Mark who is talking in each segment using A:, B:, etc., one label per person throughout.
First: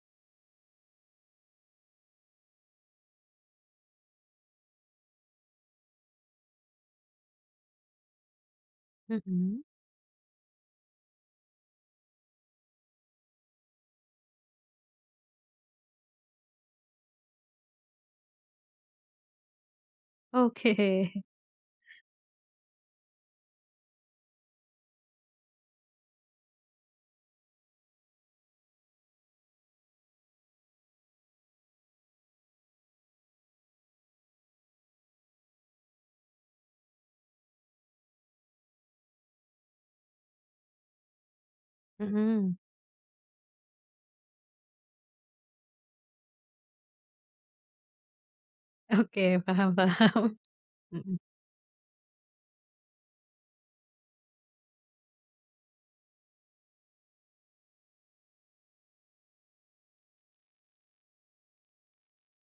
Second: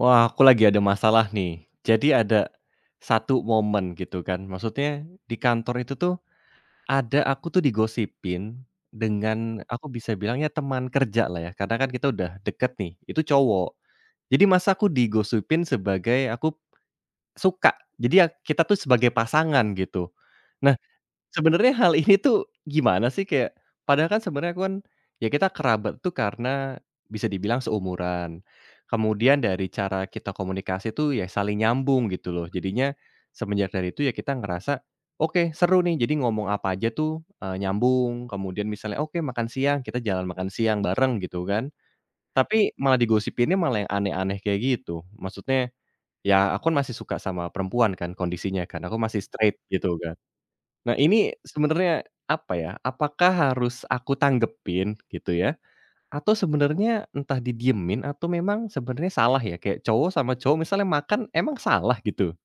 A: Wah, aku lagi ada masalah nih. Jadi ada satu momen gitu kan, maksudnya di kantor itu tuh ada aku tuh digosipin
B: Mhm,
A: dengan aku bisa bilangnya teman kerja lah ya, karena kan kita udah deket nih, itu cowok. Jadi masa aku digosipin sebagai aku suka, jadi ya kita tuh sebagai pasangan gitu.
B: oke,
A: Nah, sebenarnya hal ini tuh gimana sih, kayak padahal kan sebenarnya aku kan, ya kita kerabat tuh karena bisa dibilang seumuran. Kemudian dari cara kita komunikasi tuh ya saling nyambung gitu loh. Jadinya semenjak dari itu ya kita ngerasa, "Oke, seru nih." Jadi ngomong apa aja tuh, nyambung. Kemudian misalnya, "Oke, makan siang." Kita jalan makan siang bareng gitu kan.
B: mhm,
A: Tapi malah digosipinnya malah yang aneh-aneh kayak gitu. Maksudnya, ya aku kan masih suka sama perempuan kan kondisinya kan, aku masih
B: oke,
A: straight
B: paham
A: gitu kan.
B: paham,
A: Nah,
B: mhm.
A: ini sebenarnya apa ya, apakah harus aku tanggepin gitu ya, atau sebenarnya entah didiemin atau memang sebenarnya salah ya, kayak cowok sama cowok misalnya makan emang salah gitu?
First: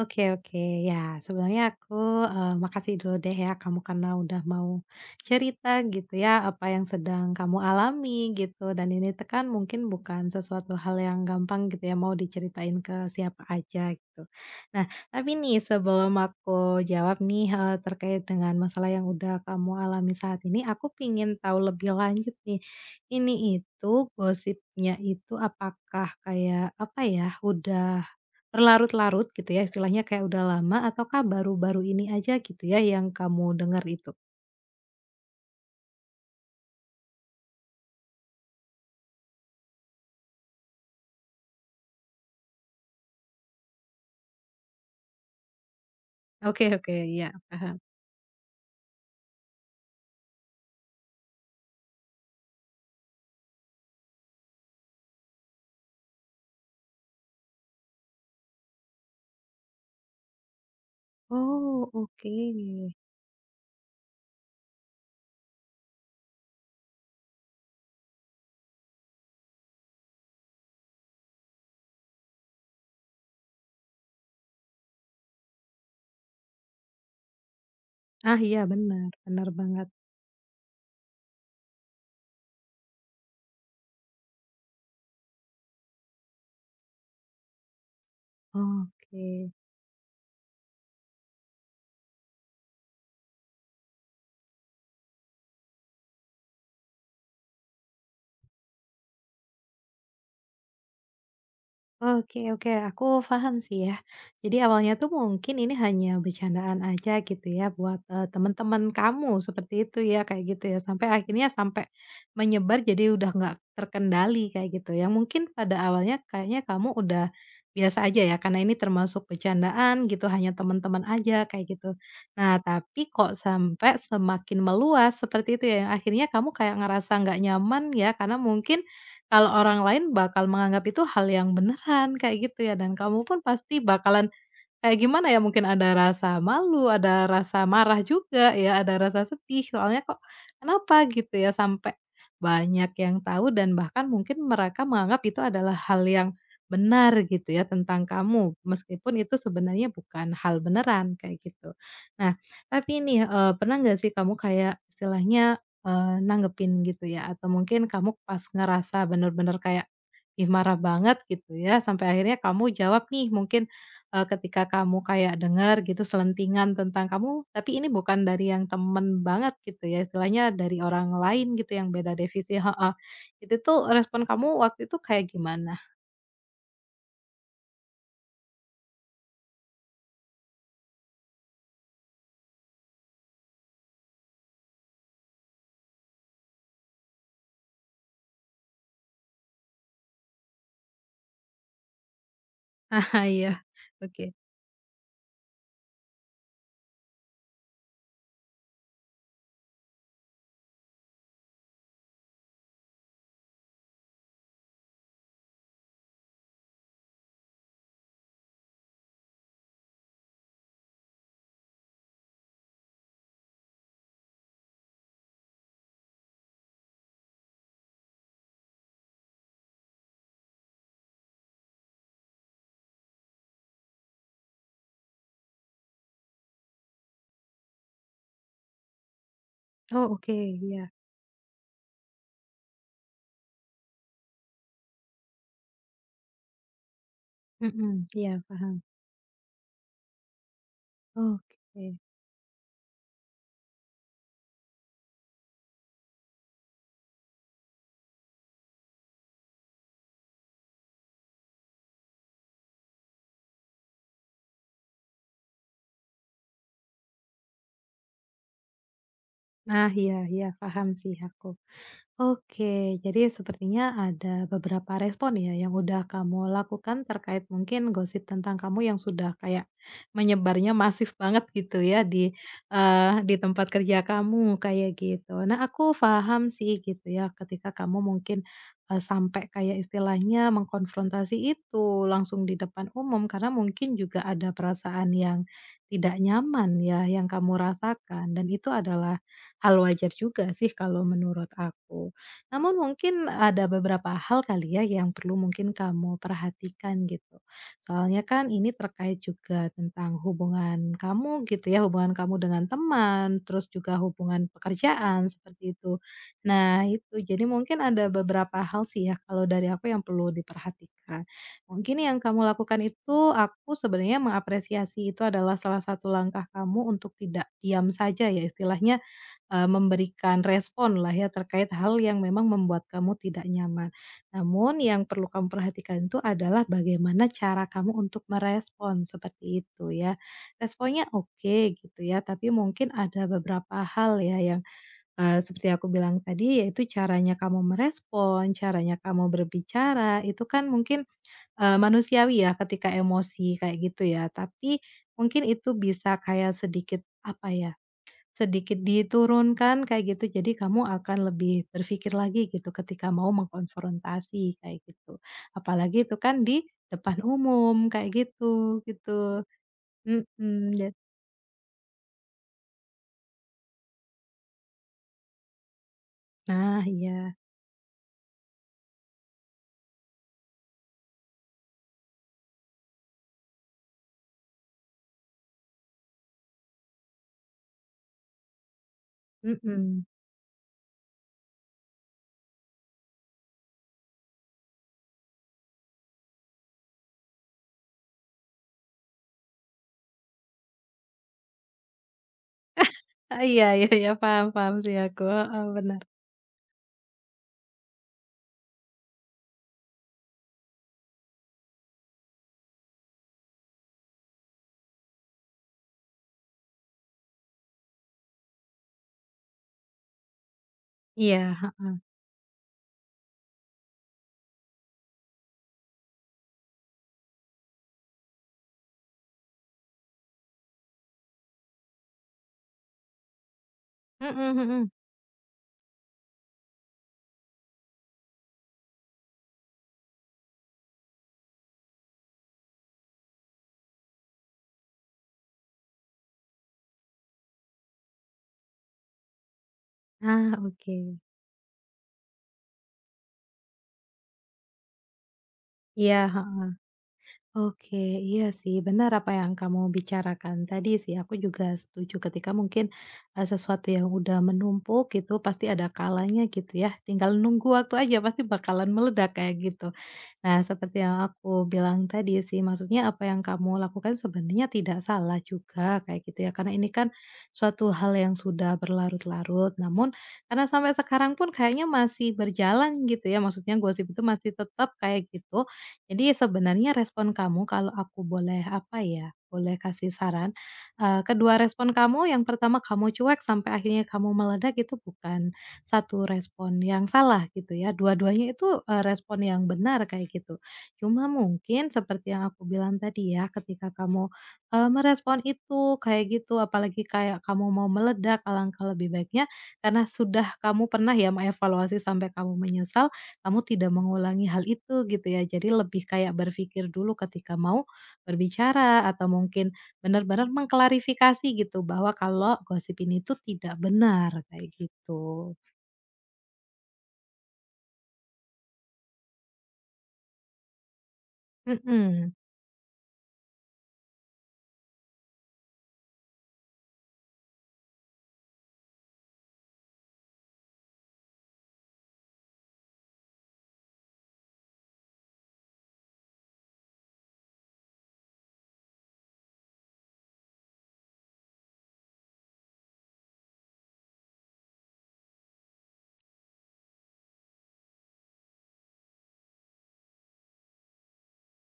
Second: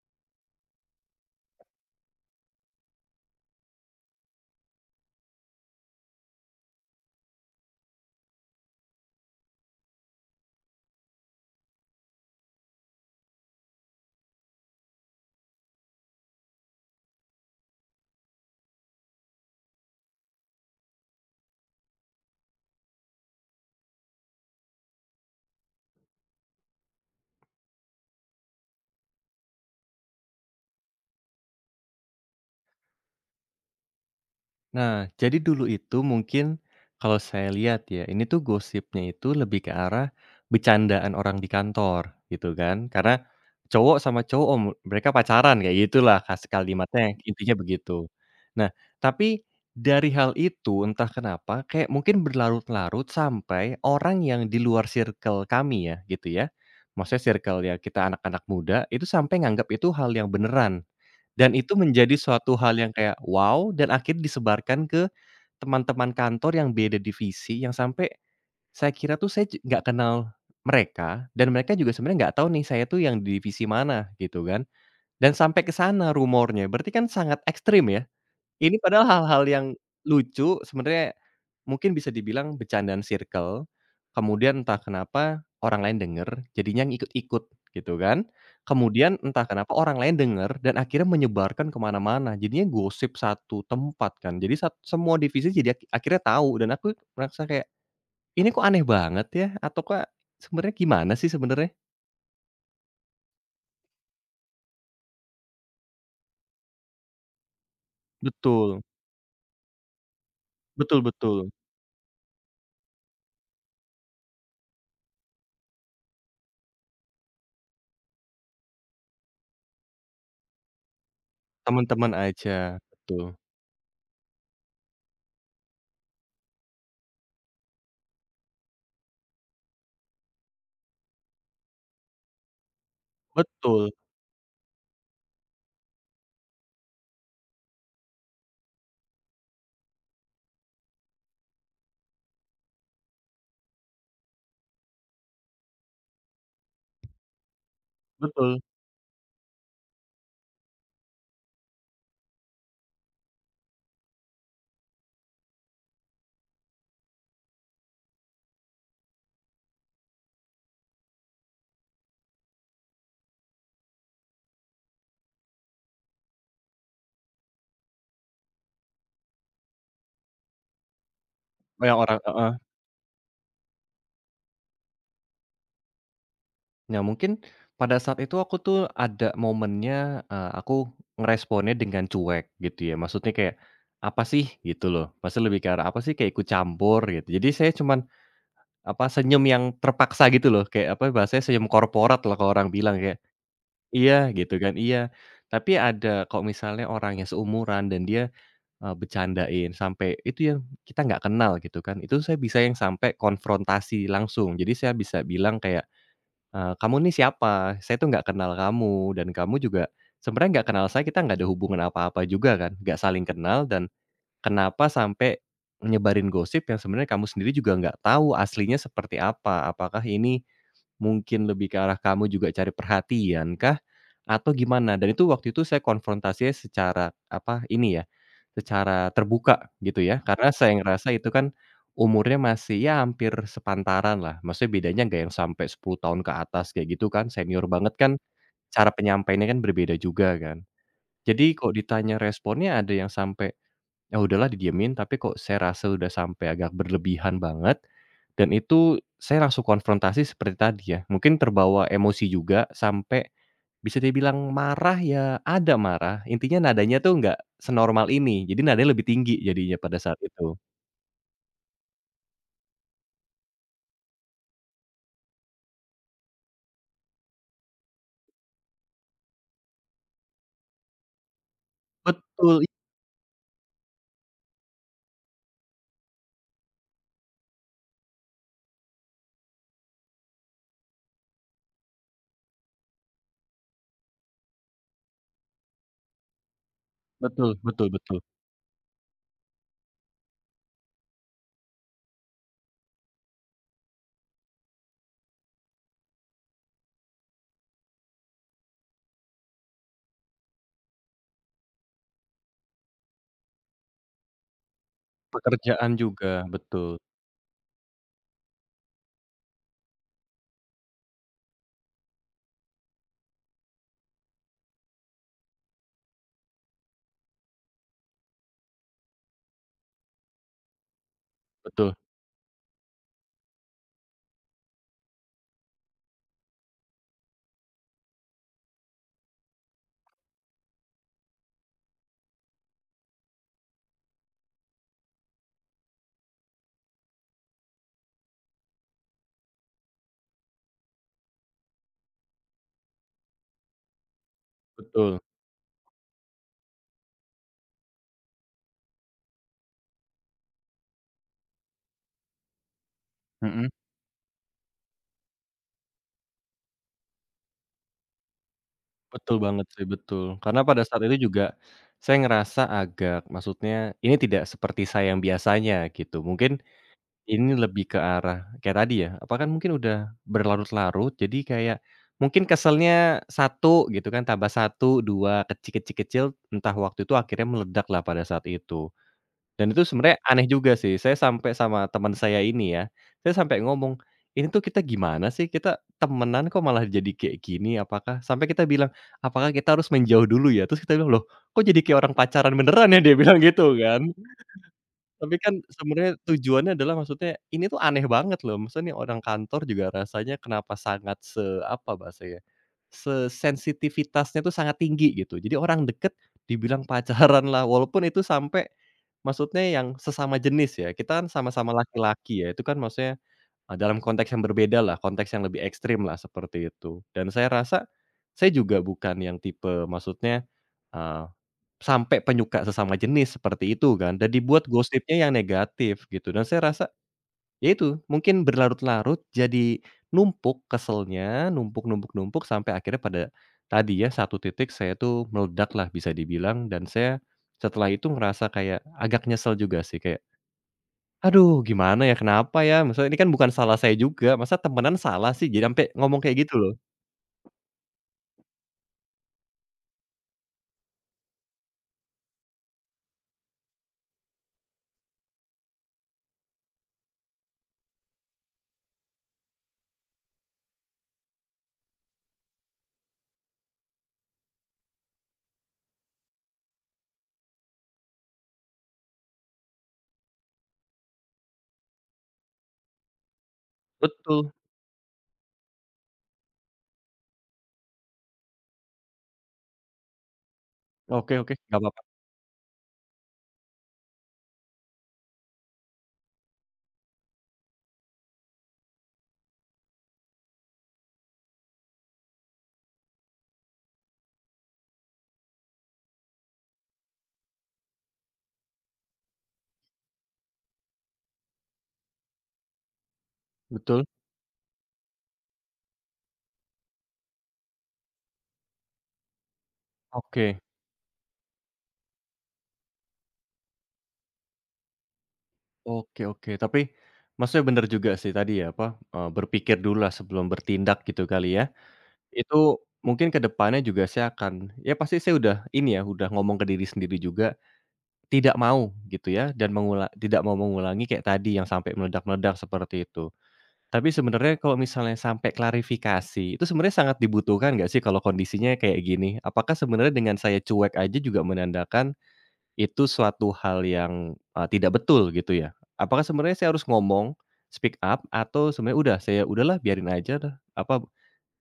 B: Oke oke. Ya, sebenarnya aku, makasih dulu deh ya kamu karena udah mau cerita gitu ya, apa yang sedang kamu alami gitu, dan ini tekan mungkin bukan sesuatu hal yang gampang gitu ya, mau diceritain ke siapa aja gitu. Nah, tapi nih sebelum aku jawab nih, terkait dengan masalah yang udah kamu alami saat ini, aku pingin tahu lebih lanjut nih. Ini itu gosipnya itu apakah kayak, apa ya, udah berlarut-larut gitu ya, istilahnya kayak udah lama ataukah baru-baru ini aja gitu ya yang kamu dengar itu?
A: Nah, jadi dulu itu mungkin kalau saya lihat ya, ini tuh gosipnya itu lebih ke arah bercandaan orang di kantor gitu kan. Karena cowok sama cowok, oh, mereka pacaran kayak gitulah, kas
B: Oke oke,
A: kalimatnya
B: ya,
A: intinya
B: paham.
A: begitu. Nah, tapi dari hal itu entah kenapa kayak mungkin berlarut-larut sampai orang yang di luar circle kami, ya gitu ya. Maksudnya circle ya kita anak-anak muda itu sampai nganggap itu hal yang beneran. Dan itu
B: Oh,
A: menjadi
B: oke.
A: suatu hal yang kayak, wow, dan akhirnya disebarkan ke teman-teman kantor yang beda divisi, yang sampai saya kira tuh saya ju nggak kenal mereka, dan mereka juga sebenarnya nggak tahu nih saya tuh yang di divisi mana, gitu kan. Dan sampai ke sana rumornya, berarti kan sangat ekstrim ya?
B: Ah, iya
A: Ini padahal
B: benar,
A: hal-hal
B: benar
A: yang
B: banget.
A: lucu, sebenarnya mungkin bisa dibilang bercandaan circle, kemudian entah kenapa orang lain denger, jadinya ngikut-ikut gitu kan. Kemudian entah
B: Oke.
A: kenapa orang lain denger dan akhirnya menyebarkan ke mana-mana, jadinya gosip satu tempat kan. Jadi sat semua divisi jadi aki akhirnya tahu, dan aku merasa kayak, "Ini kok aneh banget ya?" Atau, "Kok sebenarnya gimana sih sebenarnya?"
B: Oke oke, aku paham sih ya. Jadi awalnya tuh mungkin ini hanya bercandaan aja gitu ya buat,
A: Betul,
B: teman-teman kamu seperti itu ya, kayak gitu ya,
A: betul,
B: sampai akhirnya
A: betul,
B: sampai menyebar jadi udah nggak terkendali kayak gitu, yang mungkin pada awalnya kayaknya kamu udah biasa aja ya, karena ini termasuk bercandaan gitu, hanya teman-teman aja kayak gitu.
A: teman-teman
B: Nah,
A: aja,
B: tapi kok
A: betul.
B: sampai semakin meluas seperti itu ya, yang akhirnya kamu kayak ngerasa nggak nyaman ya, karena mungkin kalau orang lain bakal menganggap itu hal yang beneran kayak gitu ya, dan kamu pun pasti
A: Betul,
B: bakalan kayak gimana ya, mungkin ada rasa malu, ada rasa marah juga ya, ada rasa sedih, soalnya kok kenapa gitu ya sampai banyak yang tahu dan bahkan mungkin mereka menganggap itu adalah hal yang benar gitu ya tentang kamu,
A: betul,
B: meskipun itu sebenarnya bukan hal beneran, kayak gitu. Nah, tapi nih, pernah nggak sih kamu kayak istilahnya, nanggepin gitu ya, atau mungkin kamu pas ngerasa bener-bener kayak, ih marah banget gitu ya, sampai akhirnya kamu jawab nih mungkin ketika kamu kayak dengar gitu selentingan tentang kamu tapi ini bukan dari yang temen banget gitu ya, istilahnya dari orang lain gitu
A: oh
B: yang
A: yang
B: beda
A: orang, heeh.
B: divisi, heeh. Itu tuh respon kamu waktu itu kayak gimana?
A: Nah, mungkin pada saat itu aku tuh ada momennya, aku ngeresponnya dengan cuek gitu ya. Maksudnya kayak, "Apa sih?" Gitu loh. Pasti lebih ke arah, "Apa sih?" Kayak ikut campur gitu. Jadi saya cuman, apa, senyum yang terpaksa gitu loh. Kayak, apa, bahasanya senyum korporat lah kalau orang bilang kayak,
B: Ah, iya, oke.
A: "Iya," gitu kan, "Iya." Tapi ada kok misalnya orangnya seumuran dan dia, bercandain sampai itu yang kita nggak kenal gitu kan, itu saya bisa yang sampai konfrontasi langsung. Jadi saya bisa bilang kayak, "Kamu nih siapa? Saya tuh nggak kenal kamu, dan kamu juga sebenarnya nggak kenal saya, kita nggak ada hubungan apa-apa juga kan, nggak saling kenal, dan kenapa sampai nyebarin gosip yang sebenarnya kamu sendiri juga nggak tahu aslinya seperti apa? Apakah ini mungkin lebih ke arah kamu juga cari perhatian kah? Atau gimana?" Dan itu waktu itu saya konfrontasinya secara, apa, ini ya, secara terbuka gitu
B: Oh
A: ya.
B: oke,
A: Karena saya
B: iya.
A: ngerasa itu kan umurnya masih ya hampir sepantaran lah, maksudnya bedanya nggak yang sampai 10 tahun ke atas kayak gitu kan, senior
B: Mhm,
A: banget kan,
B: iya paham.
A: cara penyampaiannya kan berbeda juga kan. Jadi kok
B: Oke.
A: ditanya responnya ada yang sampai ya udahlah didiemin, tapi kok saya rasa udah sampai agak berlebihan banget, dan itu saya langsung konfrontasi seperti tadi ya, mungkin terbawa emosi juga sampai bisa dibilang marah ya, ada marah, intinya nadanya tuh nggak senormal ini, jadi nadanya lebih tinggi jadinya
B: Nah,
A: pada saat
B: iya
A: itu.
B: iya, paham sih aku. Oke, jadi sepertinya ada beberapa respon ya yang udah kamu lakukan terkait mungkin gosip tentang kamu yang sudah kayak menyebarnya masif banget gitu ya di
A: Betul i,
B: eh, di tempat kerja kamu kayak gitu. Nah, aku paham sih gitu ya ketika kamu mungkin eh, sampai kayak istilahnya mengkonfrontasi itu langsung di depan umum, karena mungkin juga ada perasaan yang tidak nyaman ya yang
A: betul,
B: kamu
A: betul, betul.
B: rasakan, dan itu adalah hal wajar juga sih kalau menurut aku. Namun mungkin ada beberapa hal kali ya yang perlu mungkin kamu perhatikan gitu. Soalnya kan ini terkait juga tentang hubungan kamu gitu ya, hubungan kamu dengan teman, terus juga hubungan pekerjaan seperti
A: Pekerjaan
B: itu.
A: juga,
B: Nah,
A: betul,
B: itu jadi mungkin ada beberapa hal sih ya kalau dari aku yang perlu diperhatikan. Mungkin yang kamu lakukan itu aku sebenarnya mengapresiasi, itu adalah salah satu langkah kamu untuk tidak diam saja ya, istilahnya memberikan respon lah ya terkait
A: betul,
B: hal yang memang membuat kamu tidak nyaman. Namun yang perlu kamu perhatikan itu adalah bagaimana cara kamu untuk merespon seperti itu ya. Responnya oke gitu ya, tapi mungkin ada beberapa hal ya yang, seperti aku bilang tadi, yaitu caranya kamu merespon, caranya kamu berbicara itu kan mungkin, manusiawi ya ketika emosi kayak gitu ya. Tapi
A: betul,
B: mungkin itu bisa kayak sedikit apa ya, sedikit diturunkan kayak gitu, jadi kamu akan lebih berpikir lagi gitu ketika mau
A: mhm,
B: mengkonfrontasi kayak gitu. Apalagi itu kan di depan umum kayak gitu,
A: betul
B: gitu.
A: banget sih, betul. Karena
B: Mhm,
A: pada
B: ja
A: saat itu juga saya ngerasa agak maksudnya ini tidak seperti saya yang biasanya gitu, mungkin
B: nah iya,
A: ini lebih ke arah kayak tadi ya, apa kan mungkin udah berlarut-larut jadi kayak mungkin keselnya satu gitu kan, tambah satu 2 kecil, kecil, kecil, entah waktu itu akhirnya meledak lah pada saat itu. Dan itu
B: mhm.
A: sebenarnya aneh juga sih, saya sampai sama teman saya ini ya, saya sampai ngomong, "Ini tuh kita gimana sih? Kita temenan kok malah jadi kayak gini? Apakah," sampai kita bilang, "apakah kita harus menjauh dulu ya?" Terus kita bilang, "Loh, kok jadi kayak orang pacaran beneran ya?" Dia bilang
B: Ah, iya
A: gitu
B: iya iya,
A: kan.
B: paham paham sih aku,
A: Tapi kan
B: heeh, bener.
A: sebenarnya tujuannya adalah maksudnya ini tuh aneh banget loh, maksudnya nih orang kantor juga rasanya kenapa sangat se apa bahasanya, sensitivitasnya tuh sangat tinggi gitu. Jadi orang deket dibilang pacaran lah, walaupun itu sampai maksudnya yang sesama jenis ya, kita kan
B: Iya,
A: sama-sama
B: heeh,
A: laki-laki ya, itu kan maksudnya, dalam konteks yang berbeda lah, konteks yang lebih ekstrim lah seperti itu. Dan saya rasa, saya juga bukan yang tipe maksudnya, ah, sampai penyuka sesama jenis seperti itu kan dan
B: mhm
A: dibuat
B: mhm.
A: gosipnya yang negatif gitu, dan saya rasa ya itu mungkin berlarut-larut jadi numpuk keselnya, numpuk-numpuk-numpuk sampai akhirnya pada tadi ya satu titik saya tuh meledak lah bisa dibilang, dan saya setelah itu ngerasa kayak agak nyesel juga sih kayak,
B: Ah, oke.
A: "Aduh gimana ya, kenapa ya?" Maksudnya ini kan bukan salah saya juga, masa temenan salah sih jadi sampai ngomong
B: Iya.
A: kayak gitu loh.
B: Oke, iya sih, benar apa yang kamu bicarakan tadi sih. Aku juga setuju ketika mungkin eh, sesuatu yang udah menumpuk gitu pasti ada kalanya gitu ya. Tinggal nunggu waktu aja pasti bakalan meledak kayak gitu. Nah, seperti yang aku bilang tadi sih, maksudnya apa yang kamu lakukan sebenarnya tidak salah juga kayak gitu ya. Karena ini kan suatu hal yang sudah berlarut-larut. Namun karena sampai sekarang pun kayaknya masih berjalan gitu ya. Maksudnya gosip itu
A: Betul.
B: masih tetap kayak gitu. Jadi sebenarnya respon kamu, kalau aku boleh apa ya, boleh kasih saran. Eh,
A: Oke, oke,
B: kedua
A: nggak
B: respon
A: apa-apa.
B: kamu, yang pertama kamu cuek sampai akhirnya kamu meledak, itu bukan satu respon yang salah gitu ya, dua-duanya itu, respon yang benar kayak gitu. Cuma mungkin seperti yang aku bilang tadi ya, ketika kamu, merespon itu kayak gitu, apalagi kayak kamu mau meledak, alangkah lebih baiknya karena sudah kamu pernah ya mengevaluasi sampai kamu menyesal, kamu tidak
A: Betul.
B: mengulangi hal itu gitu ya. Jadi lebih kayak berpikir dulu ketika mau berbicara, atau mungkin benar-benar
A: Oke.
B: mengklarifikasi gitu bahwa kalau gosip ini tuh tidak benar, kayak gitu.
A: Oke, oke, tapi maksudnya bener juga sih tadi ya, apa, berpikir dululah sebelum bertindak gitu kali ya.
B: Mhm,
A: Itu mungkin ke depannya juga saya akan ya pasti saya udah ini ya, udah ngomong ke diri sendiri juga, tidak mau gitu ya dan mengulang, tidak mau mengulangi kayak tadi yang sampai meledak-meledak seperti itu. Tapi sebenarnya kalau misalnya sampai klarifikasi, itu sebenarnya sangat dibutuhkan nggak sih kalau kondisinya kayak gini? Apakah sebenarnya dengan saya cuek aja juga menandakan itu suatu hal yang, tidak betul gitu ya? Apakah sebenarnya saya harus ngomong, speak up, atau sebenarnya udah saya udahlah biarin aja dah, apa,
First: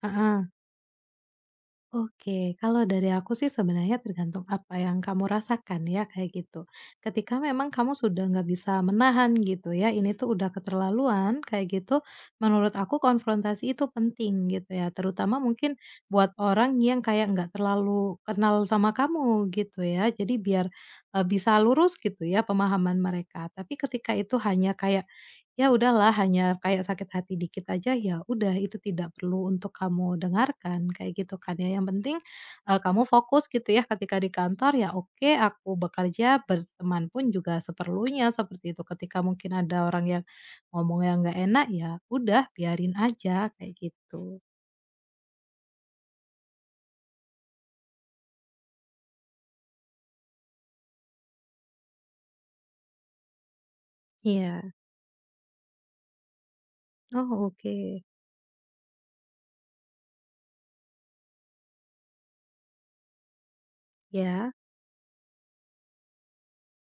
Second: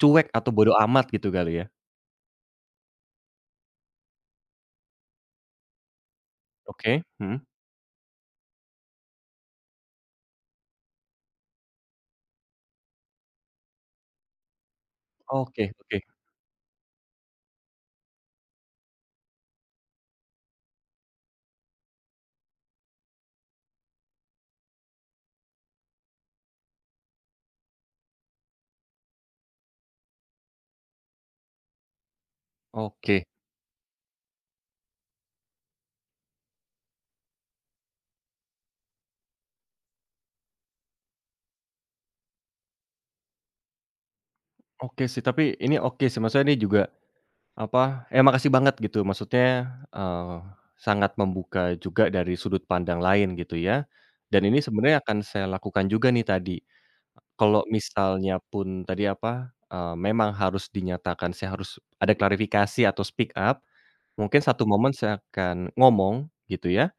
A: cuek
B: heeh.
A: atau bodoh amat gitu kali ya?
B: Oke, kalau dari aku sih sebenarnya tergantung apa yang kamu rasakan ya, kayak gitu.
A: Oke,
B: Ketika
A: mhm,
B: memang kamu sudah nggak bisa menahan gitu ya, ini tuh udah keterlaluan kayak gitu, menurut aku konfrontasi itu penting gitu ya, terutama
A: oke,
B: mungkin
A: oke,
B: buat orang yang kayak nggak terlalu kenal sama kamu gitu ya. Jadi biar, bisa lurus gitu ya pemahaman mereka. Tapi ketika itu hanya kayak ya udahlah, hanya kayak sakit hati dikit aja, ya udah itu tidak perlu untuk kamu dengarkan, kayak gitu kan ya. Yang penting, kamu
A: oke,
B: fokus gitu ya ketika di kantor, ya oke aku bekerja, berteman pun juga seperlunya, seperti itu. Ketika mungkin ada orang yang ngomong yang nggak enak, ya udah biarin aja, kayak gitu.
A: oke sih, tapi ini oke sih, maksudnya ini juga, apa, eh, makasih banget gitu maksudnya, eee, sangat membuka juga dari sudut pandang lain gitu ya, dan ini
B: Iya.
A: sebenarnya akan saya lakukan juga nih tadi.
B: Oh
A: Kalau
B: oke.
A: misalnya pun tadi apa, memang harus dinyatakan saya harus ada klarifikasi atau speak up, mungkin
B: Ya.
A: satu momen saya akan ngomong gitu ya,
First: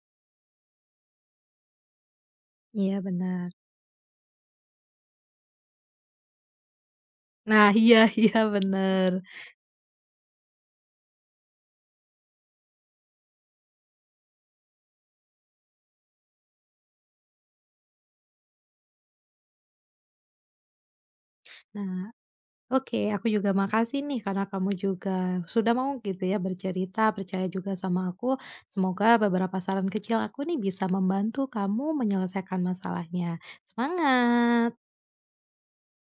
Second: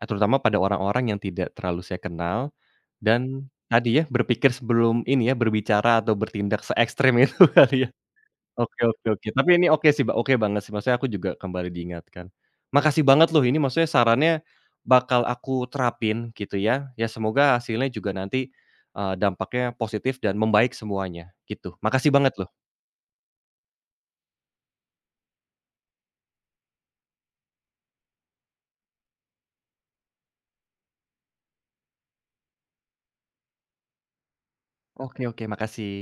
A: terutama pada orang-orang yang tidak terlalu saya kenal,
B: Iya
A: dan
B: benar.
A: tadi ya berpikir sebelum ini ya, berbicara atau bertindak se-ekstrem itu
B: Nah,
A: kali ya.
B: iya iya
A: Oke, oke,
B: benar.
A: oke. Tapi ini oke sih, Mbak, oke banget sih, maksudnya aku juga kembali diingatkan. Makasih banget loh ini, maksudnya sarannya bakal aku terapin gitu ya. Ya semoga hasilnya juga nanti, dampaknya positif dan membaik semuanya gitu.
B: Nah,
A: Makasih banget loh.
B: oke, aku juga makasih nih karena kamu juga sudah mau gitu ya bercerita, percaya juga sama aku. Semoga beberapa saran kecil aku nih bisa membantu kamu menyelesaikan masalahnya. Semangat!
A: Oke, oke, makasih.